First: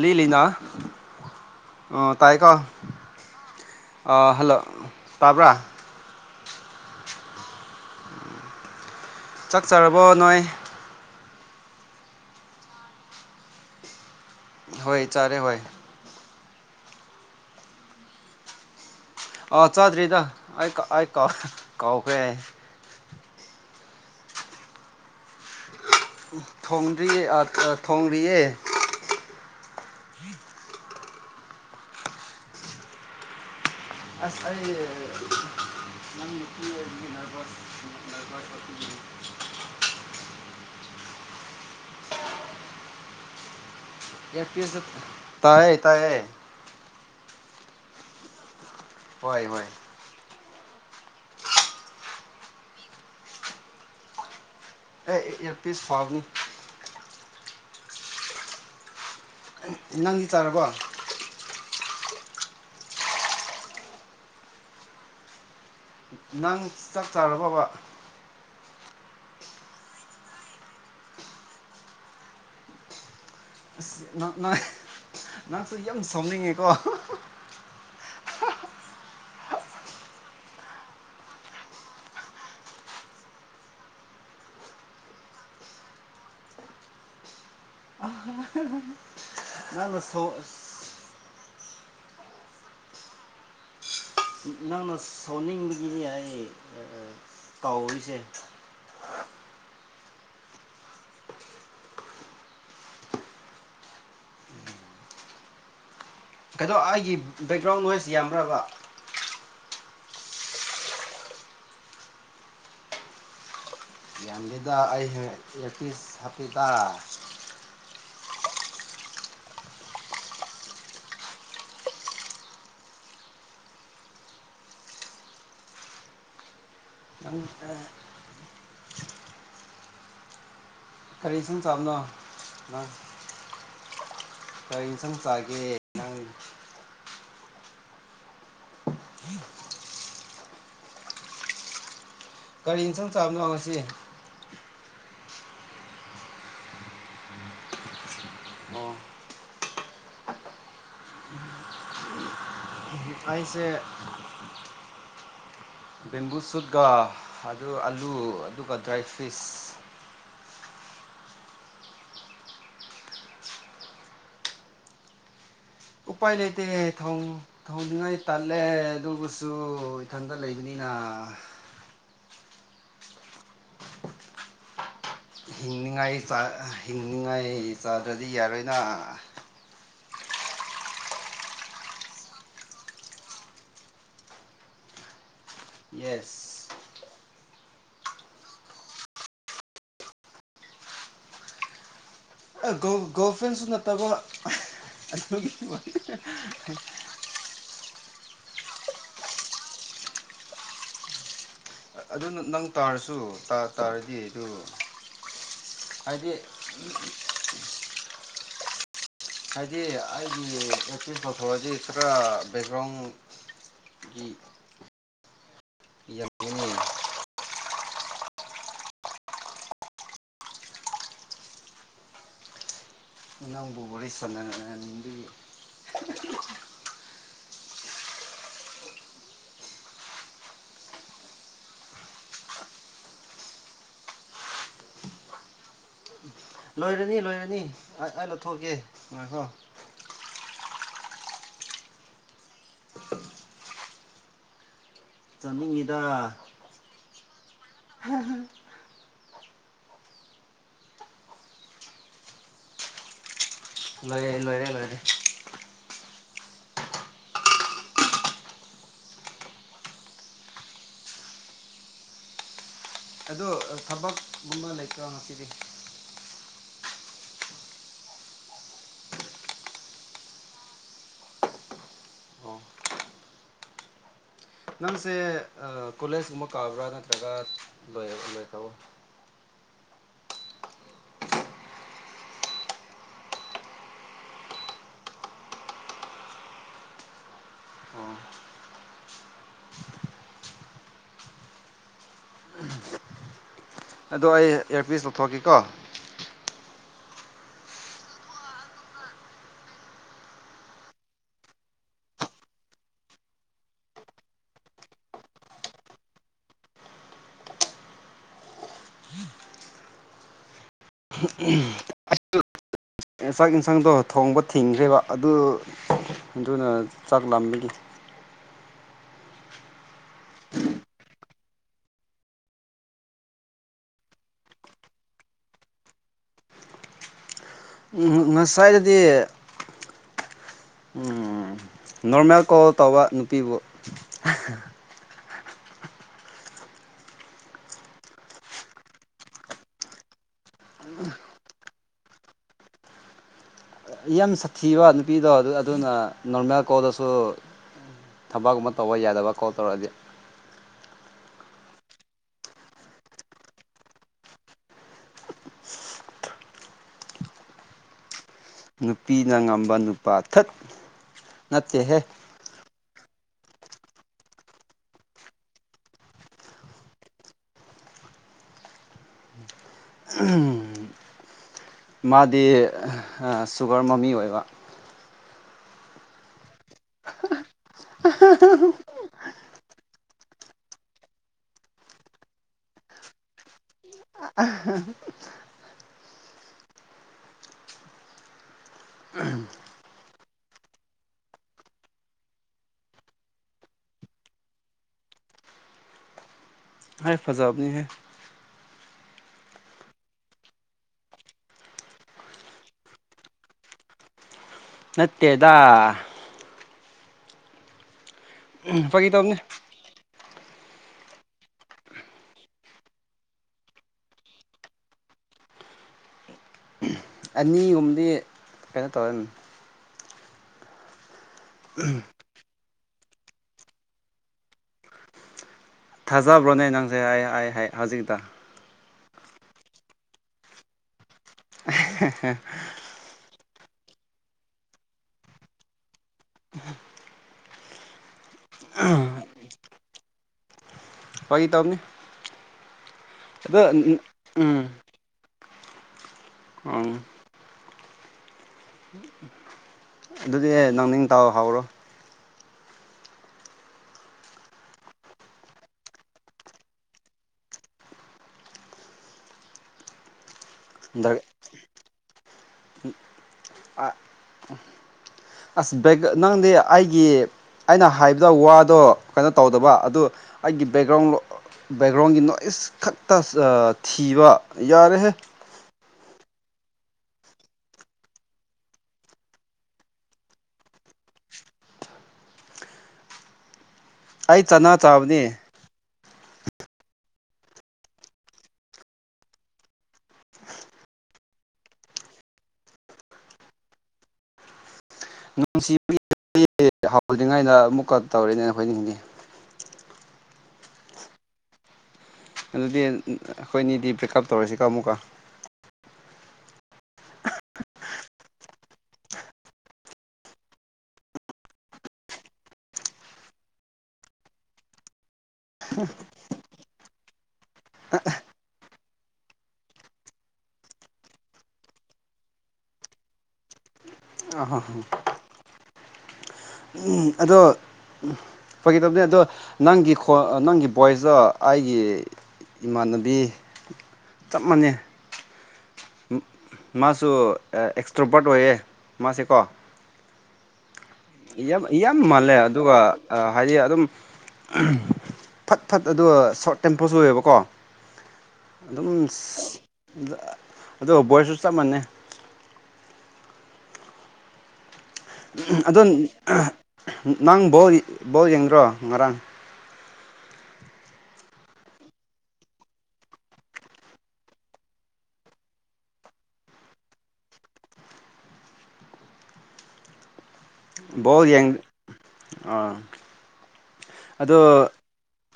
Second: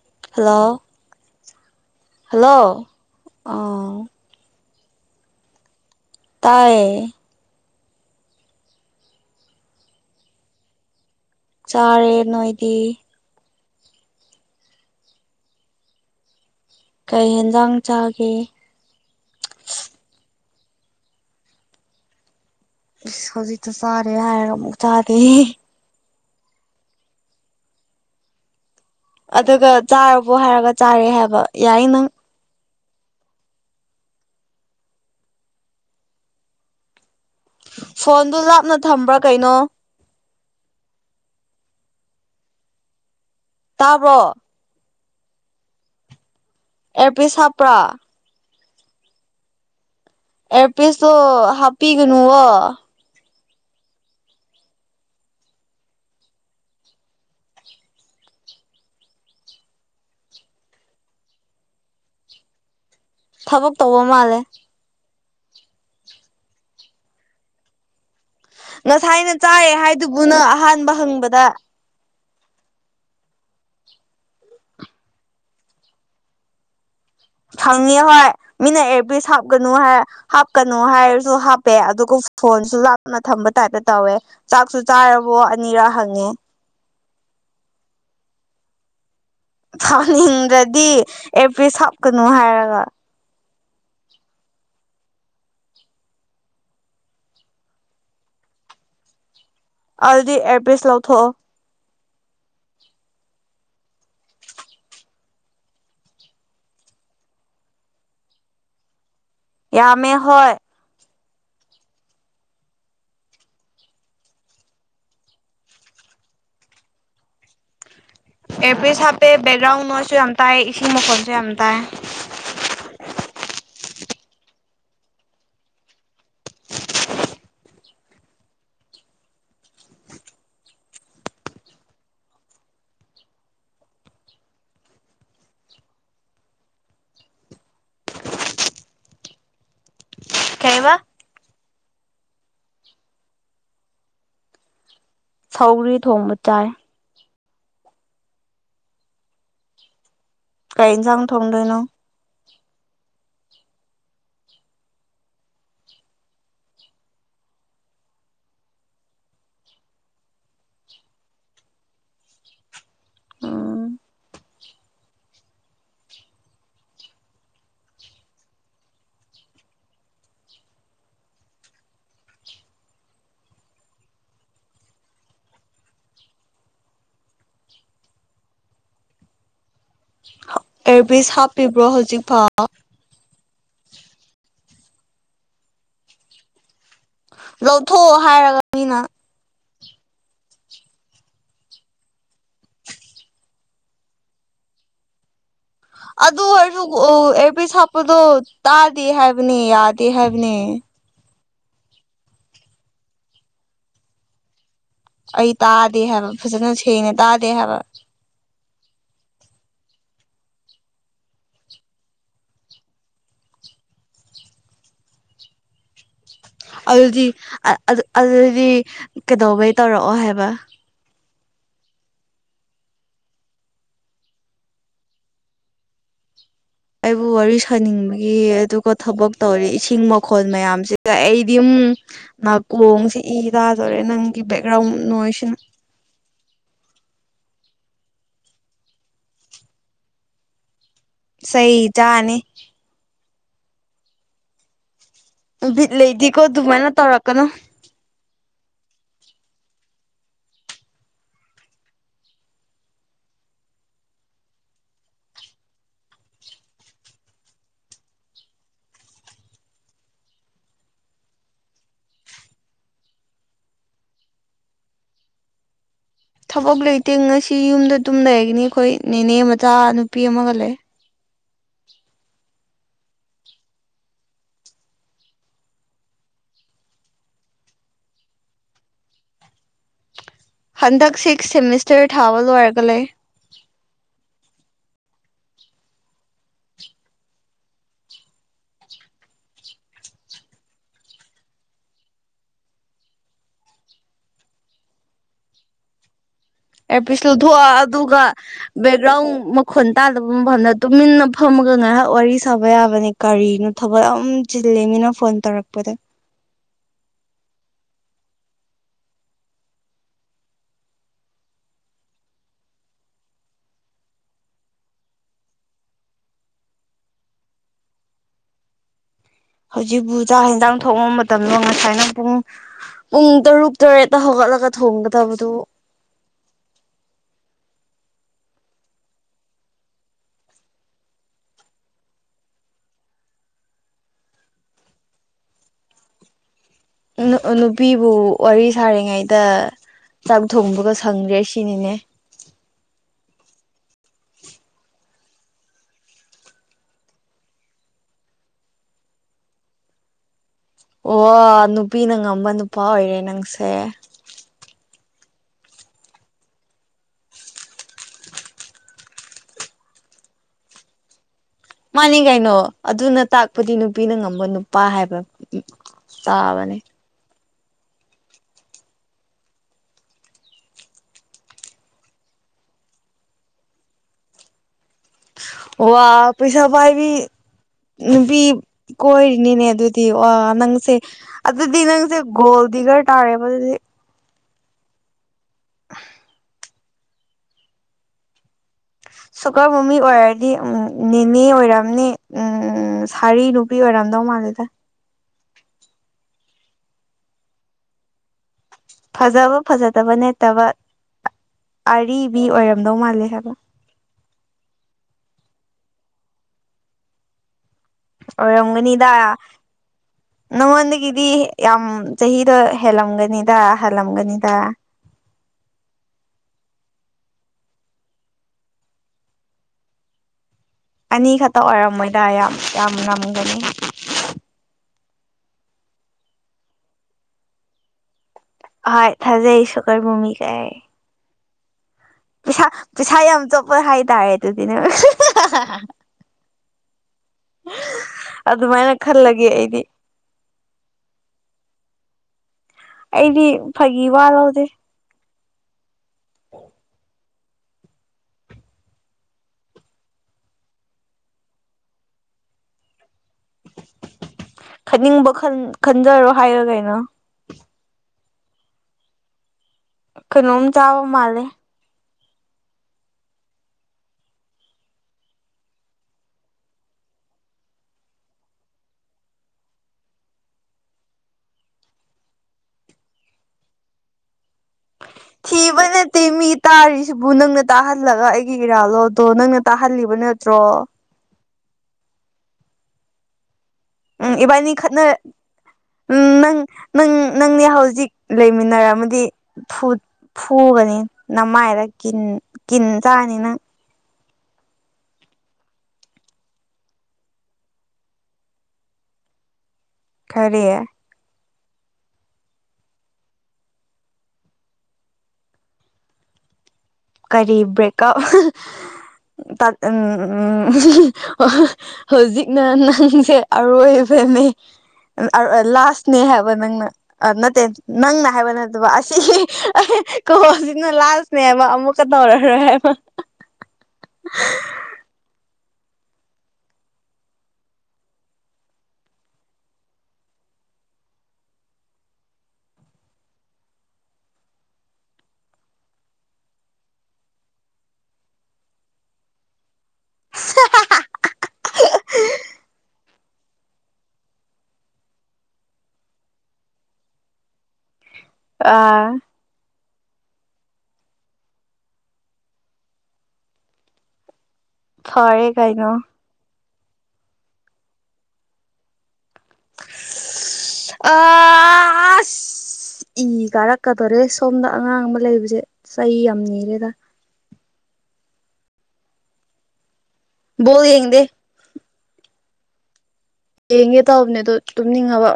ꯂꯤ ꯂꯅꯥ ꯍꯜꯂꯣ ꯇꯥꯏꯀꯣ ꯍꯜꯂꯣ ꯑ ꯍꯜꯂꯣ ꯇꯥꯕ꯭ꯔꯥ ꯇꯌꯦ ꯆꯥꯛꯆꯔꯕꯣ ꯅꯣꯏ ꯆꯥꯔꯦ ꯅꯣꯏꯗꯤ ꯍꯣꯏ ꯆꯥꯔꯦ ꯍꯣꯏ ꯀꯩ ꯌꯦꯦꯟꯖꯥꯡ ꯆꯥꯒꯦ ꯑꯥ ꯆꯥꯗ꯭ꯔꯤꯗ ꯑꯩ ꯑꯩ ꯀꯥꯎ ꯀꯥꯎꯈ꯭ꯔꯦ ꯍꯧꯖꯤ ꯆ ꯁꯔꯦ ꯍꯥꯏ ꯃꯨ ꯆꯥꯗ ꯊꯣꯡꯗ꯭ꯔꯤꯌꯦ ꯊꯣꯡ꯭ꯔꯤꯌꯦ ꯑ ꯌꯥꯏꯅ ꯑꯁ ꯑꯣꯏ ꯐꯣꯟꯗꯨ ꯂꯥꯞꯅ ꯊꯝꯕ꯭ꯔꯥ ꯀꯩꯅꯣ ꯇꯥꯕ꯭ꯔꯣ ꯇꯥꯏꯌꯦ ꯇꯥꯏ ꯑꯦꯔ ꯄ ꯆꯥꯄ꯭ꯔꯥ ꯍꯣꯏ ꯍꯣꯏ ꯑꯦꯔꯄꯤꯁꯇꯣ ꯍꯥꯞꯄꯤꯒꯅꯨꯕ ꯑꯦꯄꯤ ꯁꯥꯕꯅꯤ ꯅꯪꯗꯤ ꯇꯥꯔꯕꯣ ꯊꯕꯛ ꯇꯧꯕ ꯃꯥꯜꯂꯦ ꯅꯪ ꯆꯥꯛ ꯆꯔꯕꯕ ꯉꯁꯥꯏꯅ ꯆꯥꯏ ꯍꯥꯏꯗꯨꯕꯨꯅ ꯑꯍꯥꯟꯕ ꯍꯪꯕꯗ ꯅꯍꯛꯁꯨ ꯌꯥꯝ ꯁꯥꯎꯅꯤꯡꯉꯦꯀꯣ ꯈꯪꯅꯤ ꯍꯣꯏ ꯃꯤꯅ ꯑꯦꯔ ꯄꯁ ꯍꯥꯞꯀꯅꯨ ꯍꯥꯏ ꯍꯥꯞꯀꯅꯨ ꯍꯥꯏꯔꯁꯨ ꯍꯥꯞꯄꯦ ꯑꯗꯨꯒ ꯐꯣꯟꯁꯨ ꯂꯥꯞꯅ ꯊꯝꯕ ꯇꯥꯏꯞꯇ ꯇꯧꯋꯦ ꯆꯥꯛꯁꯨ ꯆꯥꯔꯕꯣ ꯑꯅꯤꯔꯛ ꯍꯪꯉꯦ ꯅꯪꯅ ꯁꯥꯎ ꯊꯥꯅꯤꯡꯗ꯭ꯔꯗꯤ ꯑꯦꯄ꯭ꯔꯤꯍ ꯍꯞꯀꯅꯨ ꯍꯥꯏꯔꯒ ꯅꯪꯅ ꯁꯥꯎꯅꯤꯡꯕꯒꯤꯅꯤ ꯍꯥꯏꯌ‌ꯦ ꯑ‌ꯦ ꯇꯥꯎꯔꯤꯁꯦ ꯑꯗꯨꯗꯤ ꯑꯦꯌ꯭ꫪ ꯄꯤꯁ ꯂꯧꯊꫭꯛꯑꫭ ꯀꯩꯅꯣ ꯑꯩꯒꯤ ꯕꯦꯛꯒ꯭ꯔꯥꯎꯟ ꯅꯣꯏꯁ ꯌꯥꯝꯕ꯭ꯔꯕ ꯌꯥꯝꯃꯦ ꯍꫭꯏ ꯌꯥꯝꯂꯗ ꯑꯩ ꯍ ꯑꯦꯄꯤꯤꯁ ꯍꯥꯄꯤꯗ ꯑꯦꯄ꯭ꯔꯤ ꯍꯥꯞꯄꯦ ꯕꯦꯛꯒ꯭ꯔꯥꯎꯟꯁꯨ ꯌꯥꯝ ꯇꯥꯏ ꯏꯁꯤꯡ ꯃꯈꯣꯟꯁꯨ ꯌꯥꯝ ꯇꯥꯏ [unintelligible] ꯇ [unintelligible] ꯀꯔꯤ ꯁꯝ ꯆꯥꯕꯅꯣ ꯀꯔꯤ ꯏꯟꯁꯥꯡ ꯆꯥꯒꯦ ꯀꯩ ꯋꯥ ꯀꯒꯥꯔꯤ ꯏꯟꯁꯥꯡ ꯆꯥꯕꯅꯣꯉꯁꯤ ꯁꯧꯔꯤ ꯊꯣꯡꯕ ꯆꯥꯏ ꯑꯣ ꯀꯩ ꯆꯥꯡ ꯊꯣꯡꯗꯣꯏꯅꯣ ꯑꯩꯁ‌ꯦ [inaudible] ꯕꯦꯝꯕꯨ ꯁꯨꯠꯀ ꯑꯗꯨ ꯑꯂꯨ ꯑꯗꯨꯒ ꯗ꯭ꯔꯥꯏ ꯐ꯭ꯔꯤꯁ ꯎꯝ ꯎꯄꯥꯏ ꯂꯩꯇꯦ ꯊꯣꯡꯅꯤꯡꯉꯥꯏ ꯇꯜꯂꯦ ꯑꯗꯨꯕꯨꯁꯨ ꯏꯊꯟꯇ ꯂꯩꯕꯅꯤꯅ [unintelligible] ꯍꯤꯡꯅꯤꯡꯉꯥꯏ ꯍꯤꯡꯅꯤꯡꯉꯥꯏ ꯆꯥꯗ꯭ꯔꯗꯤ ꯌꯥꯔꯣꯏꯅ ꯑꯦꯔꯕꯤꯁ ꯍꯥꯞꯄꯤꯕ꯭ꯔꯣ ꯍꯧꯖꯤꯛꯐꯥꯎ ꯌꯦꯁ ꯂꯧꯊꯣꯛꯑꯣ ꯍꯥꯏꯔꯒ ꯃꯤꯅ ꯒꫭ ꯒꯣꯐꯦꯟꯁꯨ ꯅꯠꯇꯕ ꯑꯗꯨꯒꯤ ꯑꯗꯨꯑꫭꯏꯖꯨ ꯑꫭ ꯕꯗꯣ ꯇꯥꯗꯦ ꯍꯥꯏꯕꯅꯤ ꯌꯥꯗꯦ ꯍꯥꯏꯕꯅꯤ ꯑꯗꯨꯅ ꯅꯪ ꯇꯥꯔꯁꯨ ꯇꯥ ꯇꯥꯔꯗꯤ ꯑꯗꯨ ꯑꯩ ꯇꯥꯗꯦ ꯍꯥꯏꯕ ꯍꯥꯏꯗꯤ ꯐꯖꯅ ꯁꯦꯡꯅ ꯇꯥꯗꯦ ꯍꯥꯏꯕ ꯍꯥꯏꯗꯤ ꯑꯩꯒꯤ ꯑꯦꯛꯇ ꯇꯊꯣꯛꯂꯗꯤ ꯈꯔ ꯕꯦꯛꯒ꯭ꯔꯥꯎꯟ ꯒꯤ ꯌꯝ ꯑꯗꯨꯗꯤ ꯑꯗꯨꯗꯤ ꯀꯩꯗꯧꯕꯩ ꯇꯧꯔꯛꯑꯣ ꯍꯥꯏꯕ ꯑꯪꯕꯨ ꯋꯥꯔꯤ ꯁꯥꯟꯅ ꯅꯗꯤ ꯑꯩꯕꯨ ꯋꯥꯔꯤ ꯁꯥꯅꯤꯡꯕꯒꯤ ꯑꯗꯨꯒ ꯊꯕꯛ ꯇꯧꯔꯤ ꯏꯁꯤꯡ ꯃꯈꫭꯜ ꯃꯌꯥꯝꯁꯤꯒ ꯑꯩꯗꯤ ꯎꯝ ꯅꯥꯀꯣꯡꯁꯤ ꯏ ꯇꯥꯗꯣꯔꯦ ꯅꯪꯒꯤ ꯕꯦꯛꯒ꯭ꯔꯥꯎꯟ ꯅꯣꯏꯁꯤꯅ ꯂꯣꯏꯔꯅꯤ ꯂꯣꯏꯔꯅꯤ ꯑꯩ ꯂꯧꯊꯣꯛꯀꯦ ꯉꯥꯏꯈꯣ ꯆ‌ꯩꯆꯥꯅꯤ ꯕꯤꯠ ꯆꯥꯅꯤꯡꯉꯤꯗ ꯂꯩꯗꯤꯀꯣ ꯑꯗꯨꯃꯥꯏꯅ ꯇꯧꯔꯛꯀꯅꯨ ꯂꯩꯌ‌ꯦ ꯂꫭꯏꫪ‌ꯦ ꯂꫭꯏꫪ‌ꯦ ꯑꯗꫭ ꯊꯕꯛꯀꯨꯝꯕ ꯂꯩꯇ꯭ꯔꯣ ꯉꯁꯤꯗꯤ ꯊꯕꯛ ꯂꯩꯇꯦ ꯉꯁꯤ ꯌꯨꯝꯗ ꯑꯗꯨꯝ ꯂꯩꯒꯅꯤ ꯑꯩꯈꯣꯏ ꯅꯦꯅꯦ ꯃꯆꯥ ꯅꯨꯄꯤ ꯑꯃꯒ ꯂꯩ ꯑꯣ ꯅꯪꯁꯦ ꯀꯣꯂꯦꯖꯀꯨꯝꯕ ꯀꯥꯕ꯭ꯔꯥ ꯅꯠꯇ꯭ꯔꯒ ꯂꯣꯏ ꯇꯧꯕ ꯍꯟꯗꯛ ꯁꯤꯛꯁ ꯁꯦꯃꯤꯁꯇꯔ ꯊꯥꯕ ꯂꯣꯏꯔꯒ ꯂꯩ ꯑꯣ ꯑꯗꫭ ꯑꯩ ꯏꯌꯥꯔꯄꯤꯁ ꯂꯧꯊꯣꯛꯀ ꯀ‌ꯩꯀꫭ ꯑꯦꯌꯥꯔꯄꯤꯁ ꯂꯧꯊꯣꯛꯑꫭ ꯑꯗꯨꯒ ꯕꯦꯛꯒ꯭ꯔꯥꯎꯟ ꯃꯈꯣꯟ ꯇꯥꯗꯕ ꯃꯐꯝꯗ ꯇꯨꯃꯤꯟꯅ ꯐꯝꯃꯒ ꯉꯥꯏꯍꯥꯛ ꯋꯥꯔꯤ ꯁꯥꯕ ꯌꯥꯕꯅꯦ ꯀꯔꯤꯅꯣ ꯊꯕꯛ ꯌꯥꯝ ꯆꯤꯜꯂ‌ꯦ ꯃꯤꯅ ꯐꯣꯟ ꯇꯧꯔꯛꯄꯗ [unintelligible] ꯏꯟꯆꯥꯛ ꯁꯥꯡꯗꯣ ꯊꯣꯡꯕ ꯊꯤꯡꯈ꯭ꯔꯦꯕ ꯑꯗꯨ ꯑꯗꯨꯅ ꯆꯥꯛ ꯂꯥꯝꯕꯒꯤ ꯍꯧꯖꯤꯛꯕꯨ ꯆꯥꯛ ꯌꯦꯟꯁꯥꯡ ꯊꯣꯡꯕ ꯃꯇꯝꯂꯣ ꯉꯁꯥꯏꯅ ꯄꯨꯡ ꯄꯨꯡ ꯇꯔꯨꯛ ꯇꯔꯦꯠꯇ ꯍꯧꯒꯠꯂꯒ ꯊꯣꯡꯒꯗꯕꯗꯨ ꯉꯁꯥꯏꯗꯗꯤ ꯅꯣꯔꯃꯦꯜ ꯀꯣꯜ ꯇꯧꯕ ꯅꯨꯄꯤꯕꯨ ꯎ ꯅꯨꯄꯤꯕꯨ ꯋꯥꯔꯤ ꯁꯥꯔꯤꯉꯩꯗ ꯆꯥꯛ ꯊꯣꯡꯕꯒ ꯁꯪꯗ꯭ꯔꯦ ꯁꯤꯅꯤꯅꯦ ꯌꯥꯝ ꯁꯥꯊꯤꯕ ꯅꯨꯄꯤꯗꯣ ꯑꯗꯨ ꯑꯗꯨꯅ ꯅꯣꯔꯃꯦꯜ ꯀꯣꯜꯗꯁꯨ ꯊꯕꯛꯀꯨꯝꯕ ꯇꯧꯕ ꯌꯥꯗꯕ ꯀꯣꯜ ꯇꯧꯔꯛꯑꯗꯤ ꯑꯣ ꯅꯨꯄꯤꯅ ꯉꯝꯕ ꯅꯨꯄꯥ ꯑꯣꯏꯔꯦ ꯅꯪꯁꯦ ꯅꯨꯄꯤꯅ ꯉꯝꯕ ꯅꯨꯄꯥ ꯊꯠ ꯅꯠꯇꯦꯍꯦ ꯃꯥꯅꯤ ꯀꯩꯅꯣ ꯑꯗꯨ ꯅ ꯇꯥꯛꯄꯗꯤ ꯅꯨꯄꯤꯅ ꯉꯝꯕ ꯅꯨꯄꯥ ꯍꯥꯏꯕ ꯆꯥꯕꯅꯤ ꯎꯝ ꯃꯥꯗꯤ ꯁꯨꯒꯔ ꯃꯃꯤ ꯑꯣꯏꯕ ꯋꯥ ꯄꯩꯁꯥ ꯄꯥꯏꯕꯤ ꯅꯨꯄꯤ ꯀꯣꯏꯅꯤꯅꯦ ꯑꯗꯨ ꯋꯥ ꯅꯪꯁꯦ ꯑꯗꯨꯗꯤ ꯅꯪꯁꯦ ꯒꯣꯜ ꯗꯤꯒꯔ ꯇꯥꯔꯦꯕ ꯑꯗꯨꯗꯤ ꯑꯁ ꯁꯨꯒꯔ ꯃꯃꯤ ꯑꯣꯏꯔꯗꯤ ꯎꯝ ꯅꯦꯅꯦ ꯑꯣꯏꯔꯝꯅꯤ ꯎꯝ ꯁꯥꯔꯤ ꯅꯨꯄꯤ ꯑꯣꯏꯔꯝ ꯗꯥꯎ ꯃꯥꯜꯂꯤꯗ ꯑꯩ ꯐꯖꯥꯕꯅꯤ ꯍꯦ ꯐꯖꯕ ꯐꯖꯗꯕ ꯅꯠꯇꯕ ꯑꯔꯤꯕꯤ ꯑꯣꯏꯔꯝꯗꯧ ꯃꯥꯜꯂꯦ ꯍꯥꯏꯕ ꯅꯠꯇꯦꯗꯥ ꯑꯣꯢꯔꯝꯒꯅꯤꯗ ꯐꯥꯒꯤ ꯇꯧꯕꯅꯤ ꯅꯉꯣꯟꯗꯒꯤꯗꯤ ꯌꯥꯝ ꯆꯍꯤꯗꯣ ꯍꯦꯜꯂꯝꯒꯅꯤꯗ ꯍꯜꯂꯝꯒꯅꯤꯗ [inaudible] ꯑꯅꯤꯒꯨꯝꯕꯗꯤ ꯀꯩꯅꯣ ꯇꯧꯔꯦ ꯑꯅꯤ ꯈꯛꯇ ꯑꯣꯏꯔꯝꯃꯣꯏꯗ ꯌꯥꯝ ꯌꯥꯝ ꯂꯝꯒꯅꯤ ꯊꯥꯖꯕ꯭ꯔꯣꯅꯦ ꯅꯪꯁꯦ ꯑꯩ ꯍꯥꯏ ꯍꯥꯏ ꯍꯧꯖꯤꯛꯇ ꯍꯣꯢ ꯊꯥꯖꯩꯏ ꯁꯨꯒꯔ ꯃꯤꯃꯤ ꯀꯥꯏ ꯄꯤꯁꯥ ꯄꯤꯁꯥ ꯌꯥꯝ ꯆꯣꯞ ꯍꯣꯏ ꯍꯥꯏ ꯇꯥꯔꯦ ꯑꯗꯨꯗꯤꯅꯦ ꯑꯗꯨꯃꯥꯏꯅ ꯈꯜꯂꯒꯦ ꯑꯩꯗꯤ ꯐꯥꯒꯤ ꯇꯧꯕꯅꯤ ꯑꯩꯗꯤ ꯑꯗꯣ ꯐꯥꯒꯤ ꯋꯥ ꯎꯝ ꯂꯧꯗꯦ ꯎꯝ ꯑꯗꯨꯗꯤ ꯑꯦ ꯅꯪꯅꯤꯡ ꯇꯧꯍꯧꯔꯣ ꯈꯟꯅꯤꯡꯕ ꯈꯟꯖꯔꯣ ꯍꯥꯏꯔꯣ ꯀꯩꯅꯣ ꯀꯩꯅꯣꯝ ꯆꯥꯕ ꯃꯥꯂꯦ ꯑ ꯑꯁ ꯕꯒ ꯅꯪꯗꯤ ꯑꯩꯒꯤ ꯑꯩꯅ ꯍꯥꯏꯕꯗ ꯋꯥꯗꯣ ꯀꯩꯅꯣ ꯇꯧꯗꯕ ꯑꯗꯨ ꯑꯩꯒꯤ ꯕꯦꯛꯒ꯭ꯔꯥꯎꯟ ꯕꯦꯛꯒ꯭ꯔꯥꯎꯟꯒꯤ ꯅꯣꯏꯁ ꯈꯛꯇ ꯊꯤꯕ ꯌꯥꯔꯦꯍꯦ ꯊꯤꯕ ꯅꯠꯇꯦ ꯃꯤ ꯇꯥꯔꯤꯁꯤꯕꯨ ꯅꯪꯅ ꯇꯥꯍꯜꯂꯒ ꯑꯩꯒꯤ ꯏꯔꯥꯜꯂꯣ ꯑꯗꯣ ꯅꯪꯅ ꯇꯥꯍꯜꯂꯤꯕ ꯅꯠꯇ꯭ꯔꯣ ꯎꯝ ꯑꯩ ꯏꯕꯥꯅꯤ ꯆꯅꯥ ꯈꯅ ꯆꯥꯕꯅꯤ ꯎꯝ ꯅꯪ ꯅꯪ ꯅꯪꯅꯦ ꯍꯧꯖꯤꯛ ꯂꯩꯃꯤꯟꯅꯔꯝꯃꯗꯤ ꯐꯨ ꯐꯨꯒꯅꯤ ꯅꯃꯥꯏꯗ ꯀꯤꯟ ꯀꯤꯟ ꯆꯥꯅꯤ ꯅꯪ ꯅꯨꯡꯁꯤ ꯍꯗ꯭ꯔꯤꯉꯩꯗ ꯑꯃꯨꯛꯀ ꯇꯧꯔꯦꯅꯦ ꯑꯩꯈꯣꯏꯅꯤ ꯀꯔꯤ ꯑꯗꯨꯗꯤ ꯑꯩꯈꯣꯏꯅꯤꯗꯤ ꯄꯔꯤꯛꯑꯞ ꯇꯧꯔꯁꯤꯀ ꯑꯃꯨꯛꯀ ꯀꯔꯤ ꯕ꯭ꯔꯦꯀ ꯇ ꯎ ꯍꯧꯖꯤꯛꯅ ꯅꯁꯦ ꯂꯥꯁꯅꯦꯍ ꯅꯅ ꯅꯠꯇꯦ ꯅꯪꯅ ꯍꯥꯏꯕ ꯅꯠꯇꯕ ꯑꯁꯤ ꯀꯣꯅ ꯂꯅꯦ ꯃ ꯑꯃꯨꯛꯀ ꯇꯧꯔꯔꯣꯏ ꯍꯥꯏꯕ ꯑꯍꯍ ꯎꯝ ꯑꯗꯣ ꯐꯒꯗꯕꯅꯦ ꯑꯗꯣ ꯅꯪꯒꯤ ꯅꯪꯒꯤ ꯚꯣꯏꯁꯇꯣ ꯑꯩꯒꯤ ꯏꯃꯥꯟꯅꯕꯤ ꯆꯞ ꯃꯥꯟꯅꯩ ꯃꯥꯁꯨ ꯑꯦꯛꯁꯇ꯭ꯔꯣꯄꯔꯠ ꯑꯣꯏꯌꯦ ꯃꯥꯁꯦꯀꯣ [inaudible] ꯌꯥꯝ ꯌꯥꯝ ꯃꯥꯜꯂꯦ ꯑꯗꯨꯒ ꯍꯥꯏꯗꯤ ꯑꯗꯨꯝ ꯐꯠ ꯐꯠ ꯑꯗꯨꯒ ꯁꯣꯔꯠ ꯇꯦꯝꯄꯣꯜꯁꯨ ꯑꯣꯏꯌꯦꯕꯀꯣ ꯑꯗꯨꯝ ꯑꯥ ꯑꯣ ꯚꯣꯏꯁꯁꯨ ꯆꯞ ꯃꯥꯟꯅꯩ ꯐꯔꯦ ꯑꯗꯣ ꯀꯩꯅꯣ ꯅꯪ ꯕꯧ ꯕꯧ ꯌꯦꯡꯗ꯭ꯔꯣ ꯉꯔꯥꯡ ꯑ ꯏ ꯀꯥꯔꯛꯀꯗꯣꯔꯦ ꯁꯣꯝꯗ ꯑꯉꯥꯡ ꯑꯃ ꯂꯩꯕꯁꯦ ꯆꯍꯤ ꯌꯥꯝ ꯅꯤꯔꯦꯗ ꯕꯣꯜ ꯣ ꯌꯦꯡꯗꯦ ꯌꯦꯡ ꯑꯥ ꯌꯦꯡꯒꯦ ꯇꯥꯎꯕꯅꯦ ꯑꯗꯣ ꯇꯨꯝꯅꯤꯡꯉꯕ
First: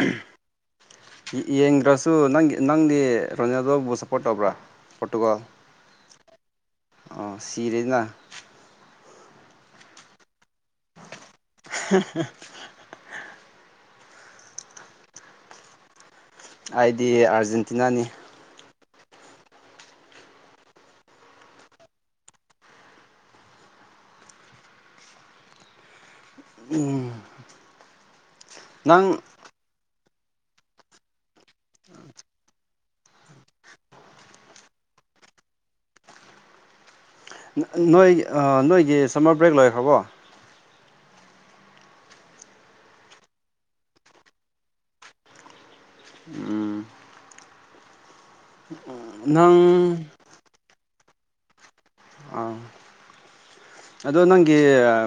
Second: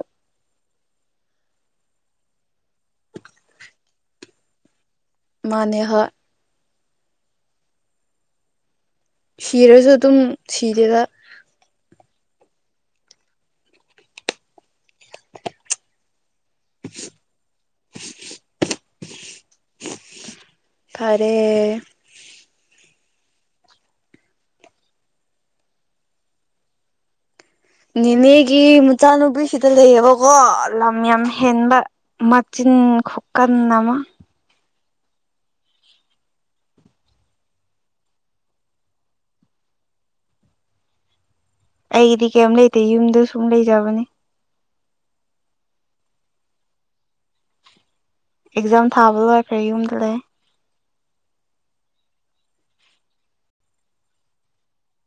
ꯌꯦꯡꯗ꯭ꯔꯁꯨ ꯅꯪ ꯅꯪꯗꯤ ꯔꯣꯅꯦꯜꯗꯣꯕꯨ ꯁꯞꯄꯣꯔꯠ ꯇꯧꯕ꯭ꯔꯥ ꯃꯥꯅꯦꯍ ꯑ ꯁꯤꯔꯦꯗꯅ ꯁꯤꯔꯁꯨ ꯑꯗꯨꯝ ꯁꯤꯗꯦꯗ [inaudible] ꯑꯩꯗꯤ ꯑꯥꯔꯖꯦꯟꯇꯤꯅꯥꯅꯤ ꯇꯥꯔꯦ ꯎꯝ ꯅꯅꯦꯒꯤ ꯅꯪ ꯆꯥꯅꯨ ꯕꯤꯁꯤꯗꯂ ꯌꯥꯕ ꯑꯣ ꯂꯝ ꯌꯥꯝ ꯍꯦꯟꯕ ꯃꯆꯤꯟ ꯈꯣꯀꯟ ꯑꯃ ꯅꯣꯏ ꯅꯣꯏꯒꯤ ꯁꯝꯃꯔ ꯕ꯭ꯔꯦꯛ ꯂꯣꯏꯈ꯭ꯔꯕꯣ ꯑꯩꯒꯤꯗꯤ ꯀꯩꯝ ꯂꯩꯇꯦ ꯌꯨꯝꯗ ꯁꯨꯝ ꯂꯩꯖꯕꯅꯦ ꯎꯝ ꯑꯦꯛꯖꯥꯝ ꯊꯥꯕ ꯂꯣꯏ ꯅꯪ ꯐꯔꯦ ꯌꯨꯝꯗꯨ ꯂꯩ ꯑꯥ [inaudible] ꯑꯗꯣ ꯅꯪꯒꯤ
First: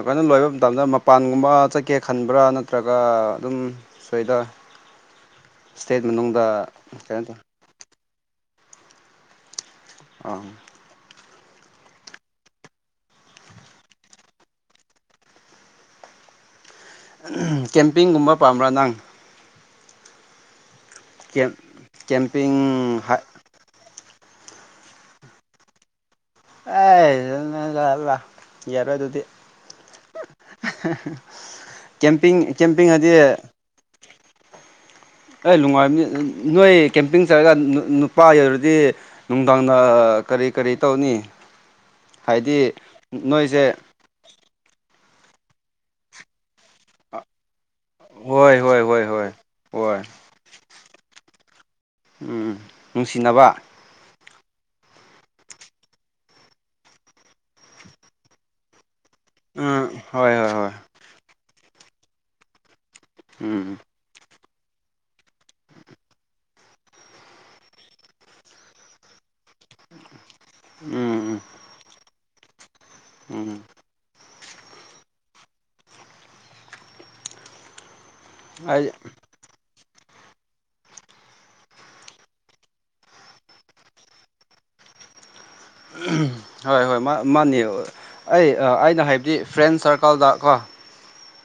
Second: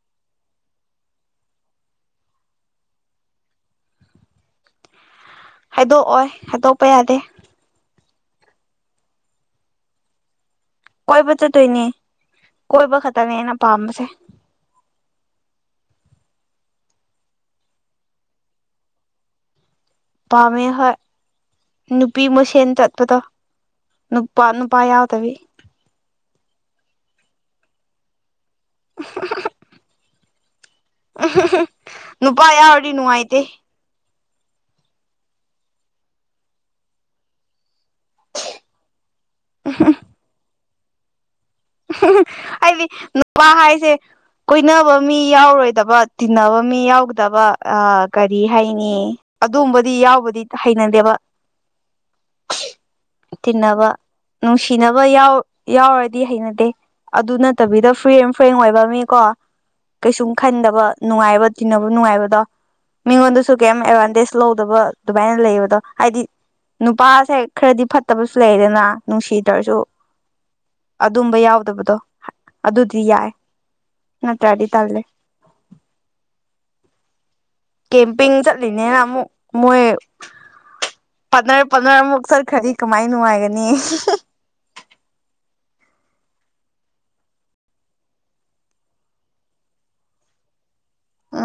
ꯀꯩꯅꯣ ꯂꯣꯏꯕ ꯃꯇꯝꯗ ꯃꯄꯥꯟꯒꯨꯝꯕ ꯆꯠꯀꯦ ꯈꯟꯕ꯭ꯔꯥ ꯅꯠꯇ꯭ꯔꯒ ꯑꯗꯨꯝ ꯁꯣꯏꯗꯥ ꯍꯥꯏꯗꯣꯛꯑꯣꯏ ꯍꯥꯏꯗꯣꯛꯄ ꯌꯥꯗꯦ ꯀꯩꯅꯣ ꯇꯧ ꯑ ꯀꯣꯏꯕ ꯆꯠꯇꯣꯏꯅꯦ ꯀꯣꯏꯕ ꯈꯛꯇꯅꯦ ꯑꯩꯅ ꯄꯥꯝꯕꯁꯦ ꯀꯦꯝꯄꯤꯡꯒꯨꯝꯕ ꯄꯥꯝꯕ꯭ꯔꯥ ꯅꯪ ꯄꯥꯝꯃꯦ ꯍꯣꯏ ꯀꯦꯝ ꯅꯨꯄꯤ ꯀꯦꯝꯄꯤꯡ ꯃꯁꯦꯟ ꯆꯠꯄꯗꯣ ꯍꯥꯏ ꯅꯨꯄꯥ ꯅꯨꯄꯥ ꯌꯥꯎ ꯇꯕꯤ ꯑꯦꯂ ꯌꯥꯔꯣꯏ ꯑꯗꯨꯗꯤ ꯀꯦꯝꯄꯤꯡ ꯅꯨꯄꯥ ꯀꯦꯝꯄꯤꯡ ꯌꯥꯎꯔꯗꯤ ꯍꯥꯏꯗꯤ ꯅꯨꯡꯉꯥꯏꯇꯦ ꯑꯩ ꯅꯨꯡꯉꯥꯏꯕꯅꯤ ꯅꯣꯏ ꯀꯦꯝꯄꯤꯡ ꯆꯠꯔꯒ ꯅꯨꯄꯥ ꯌꯔꯗꯤ ꯅꯨꯡꯗꯥꯡꯗ ꯀꯔꯤ ꯀꯔꯤ ꯇꯧꯅꯤ ꯍꯥꯏꯗꯤ ꯅꯄꯥ ꯅꯣꯏꯁꯦ ꯍꯥꯏꯁꯦ ꯀꯣꯏꯅꯕ ꯃꯤ ꯌꯥꯎꯔꯣꯏꯗꯕ ꯇꯤꯟꯅꯕ ꯃꯤ ꯌꯥꯎꯒꯗꯕ ꯑ ꯀꯔꯤ ꯍꯣꯏ ꯍꯣꯏ ꯍꯥꯏꯅꯤ ꯍꯣꯏ ꯍꯣꯏ ꯑꯗꯨꯝꯕꯗꯤ ꯍꯣꯏ ꯌꯥꯎꯕꯗꯤ ꯍꯩꯅꯗꯦꯕ ꯎꯝ ꯅꯨꯡꯁꯤꯅꯕ ꯇꯤꯟꯅꯕ ꯅꯨꯡꯁꯤꯅꯕ ꯌꯥ ꯌꯥꯎꯔꯗꯤ ꯍꯩꯅꯗꯦ ꯑꯗꯨ ꯅꯠꯇꯕꯤꯗ ꯐ꯭ꯔꯤ ꯑꯦꯟ ꯐ꯭ꯔꯦꯡ ꯑꯣꯏꯕ ꯃꯤ ꯀꯣ ꯎꯝ ꯀꯩꯁꯨꯝ ꯍꯣꯏ ꯍꯣꯏ ꯍꯣꯏ ꯈꯟꯗꯕ ꯅꯨꯡꯉꯥꯏꯕ ꯆꯤꯕ ꯅꯨꯡꯉꯥꯏꯕꯗꯣ ꯃꯤꯉꯣꯟꯗꯁꯨ ꯀꯩ ꯎꯝ ꯑꯦꯗꯚꯇꯦꯖ ꯂꯧꯗꯕ ꯑꯗꯨꯃꯥꯏꯅ ꯂꯩꯌꯦꯕꯗꯣ ꯍꯥꯏꯗꯤ ꯅꯨꯄꯥꯁꯦ ꯈꯔꯗꯤ ꯐꯠꯇꯕꯁꯨ ꯂꯩꯗꯦꯅ ꯅꯨꯡꯁꯤꯠ ꯇꯔꯁꯨ ꯑꯗꯨꯝꯕ ꯎꯝ ꯎꯝ ꯌꯥꯎꯗꯕꯗꯣ ꯑꯗꯨꯗꯤ ꯌꯥꯏ ꯎꯝ ꯅꯠꯇ꯭ꯔꯗꯤ ꯇꯜꯂꯦ ꯀꯦꯝꯄꯤꯡ ꯑꯩ ꯆꯠꯂꯤꯅꯤꯅ ꯑꯃꯨꯛ ꯃꯣꯏ ꯄꯠꯅ ꯄꯠꯅꯔꯃꯨꯛ ꯆꯠꯈ꯭ꯔꯗꯤ ꯀꯃꯥꯏ ꯅꯨꯡꯉꯥꯏꯒꯅꯤ [inaudible] ꯎꯝ ꯍꯣꯏ ꯍꯣꯏ ꯃꯥ ꯃꯥꯅꯦ ꯑꯩ ꯑꯩꯅ ꯍꯥꯏꯕꯗꯤ ꯐ꯭ꯔꯦꯟ ꯁꯥꯔꯀꯜꯗ ꯀꯣ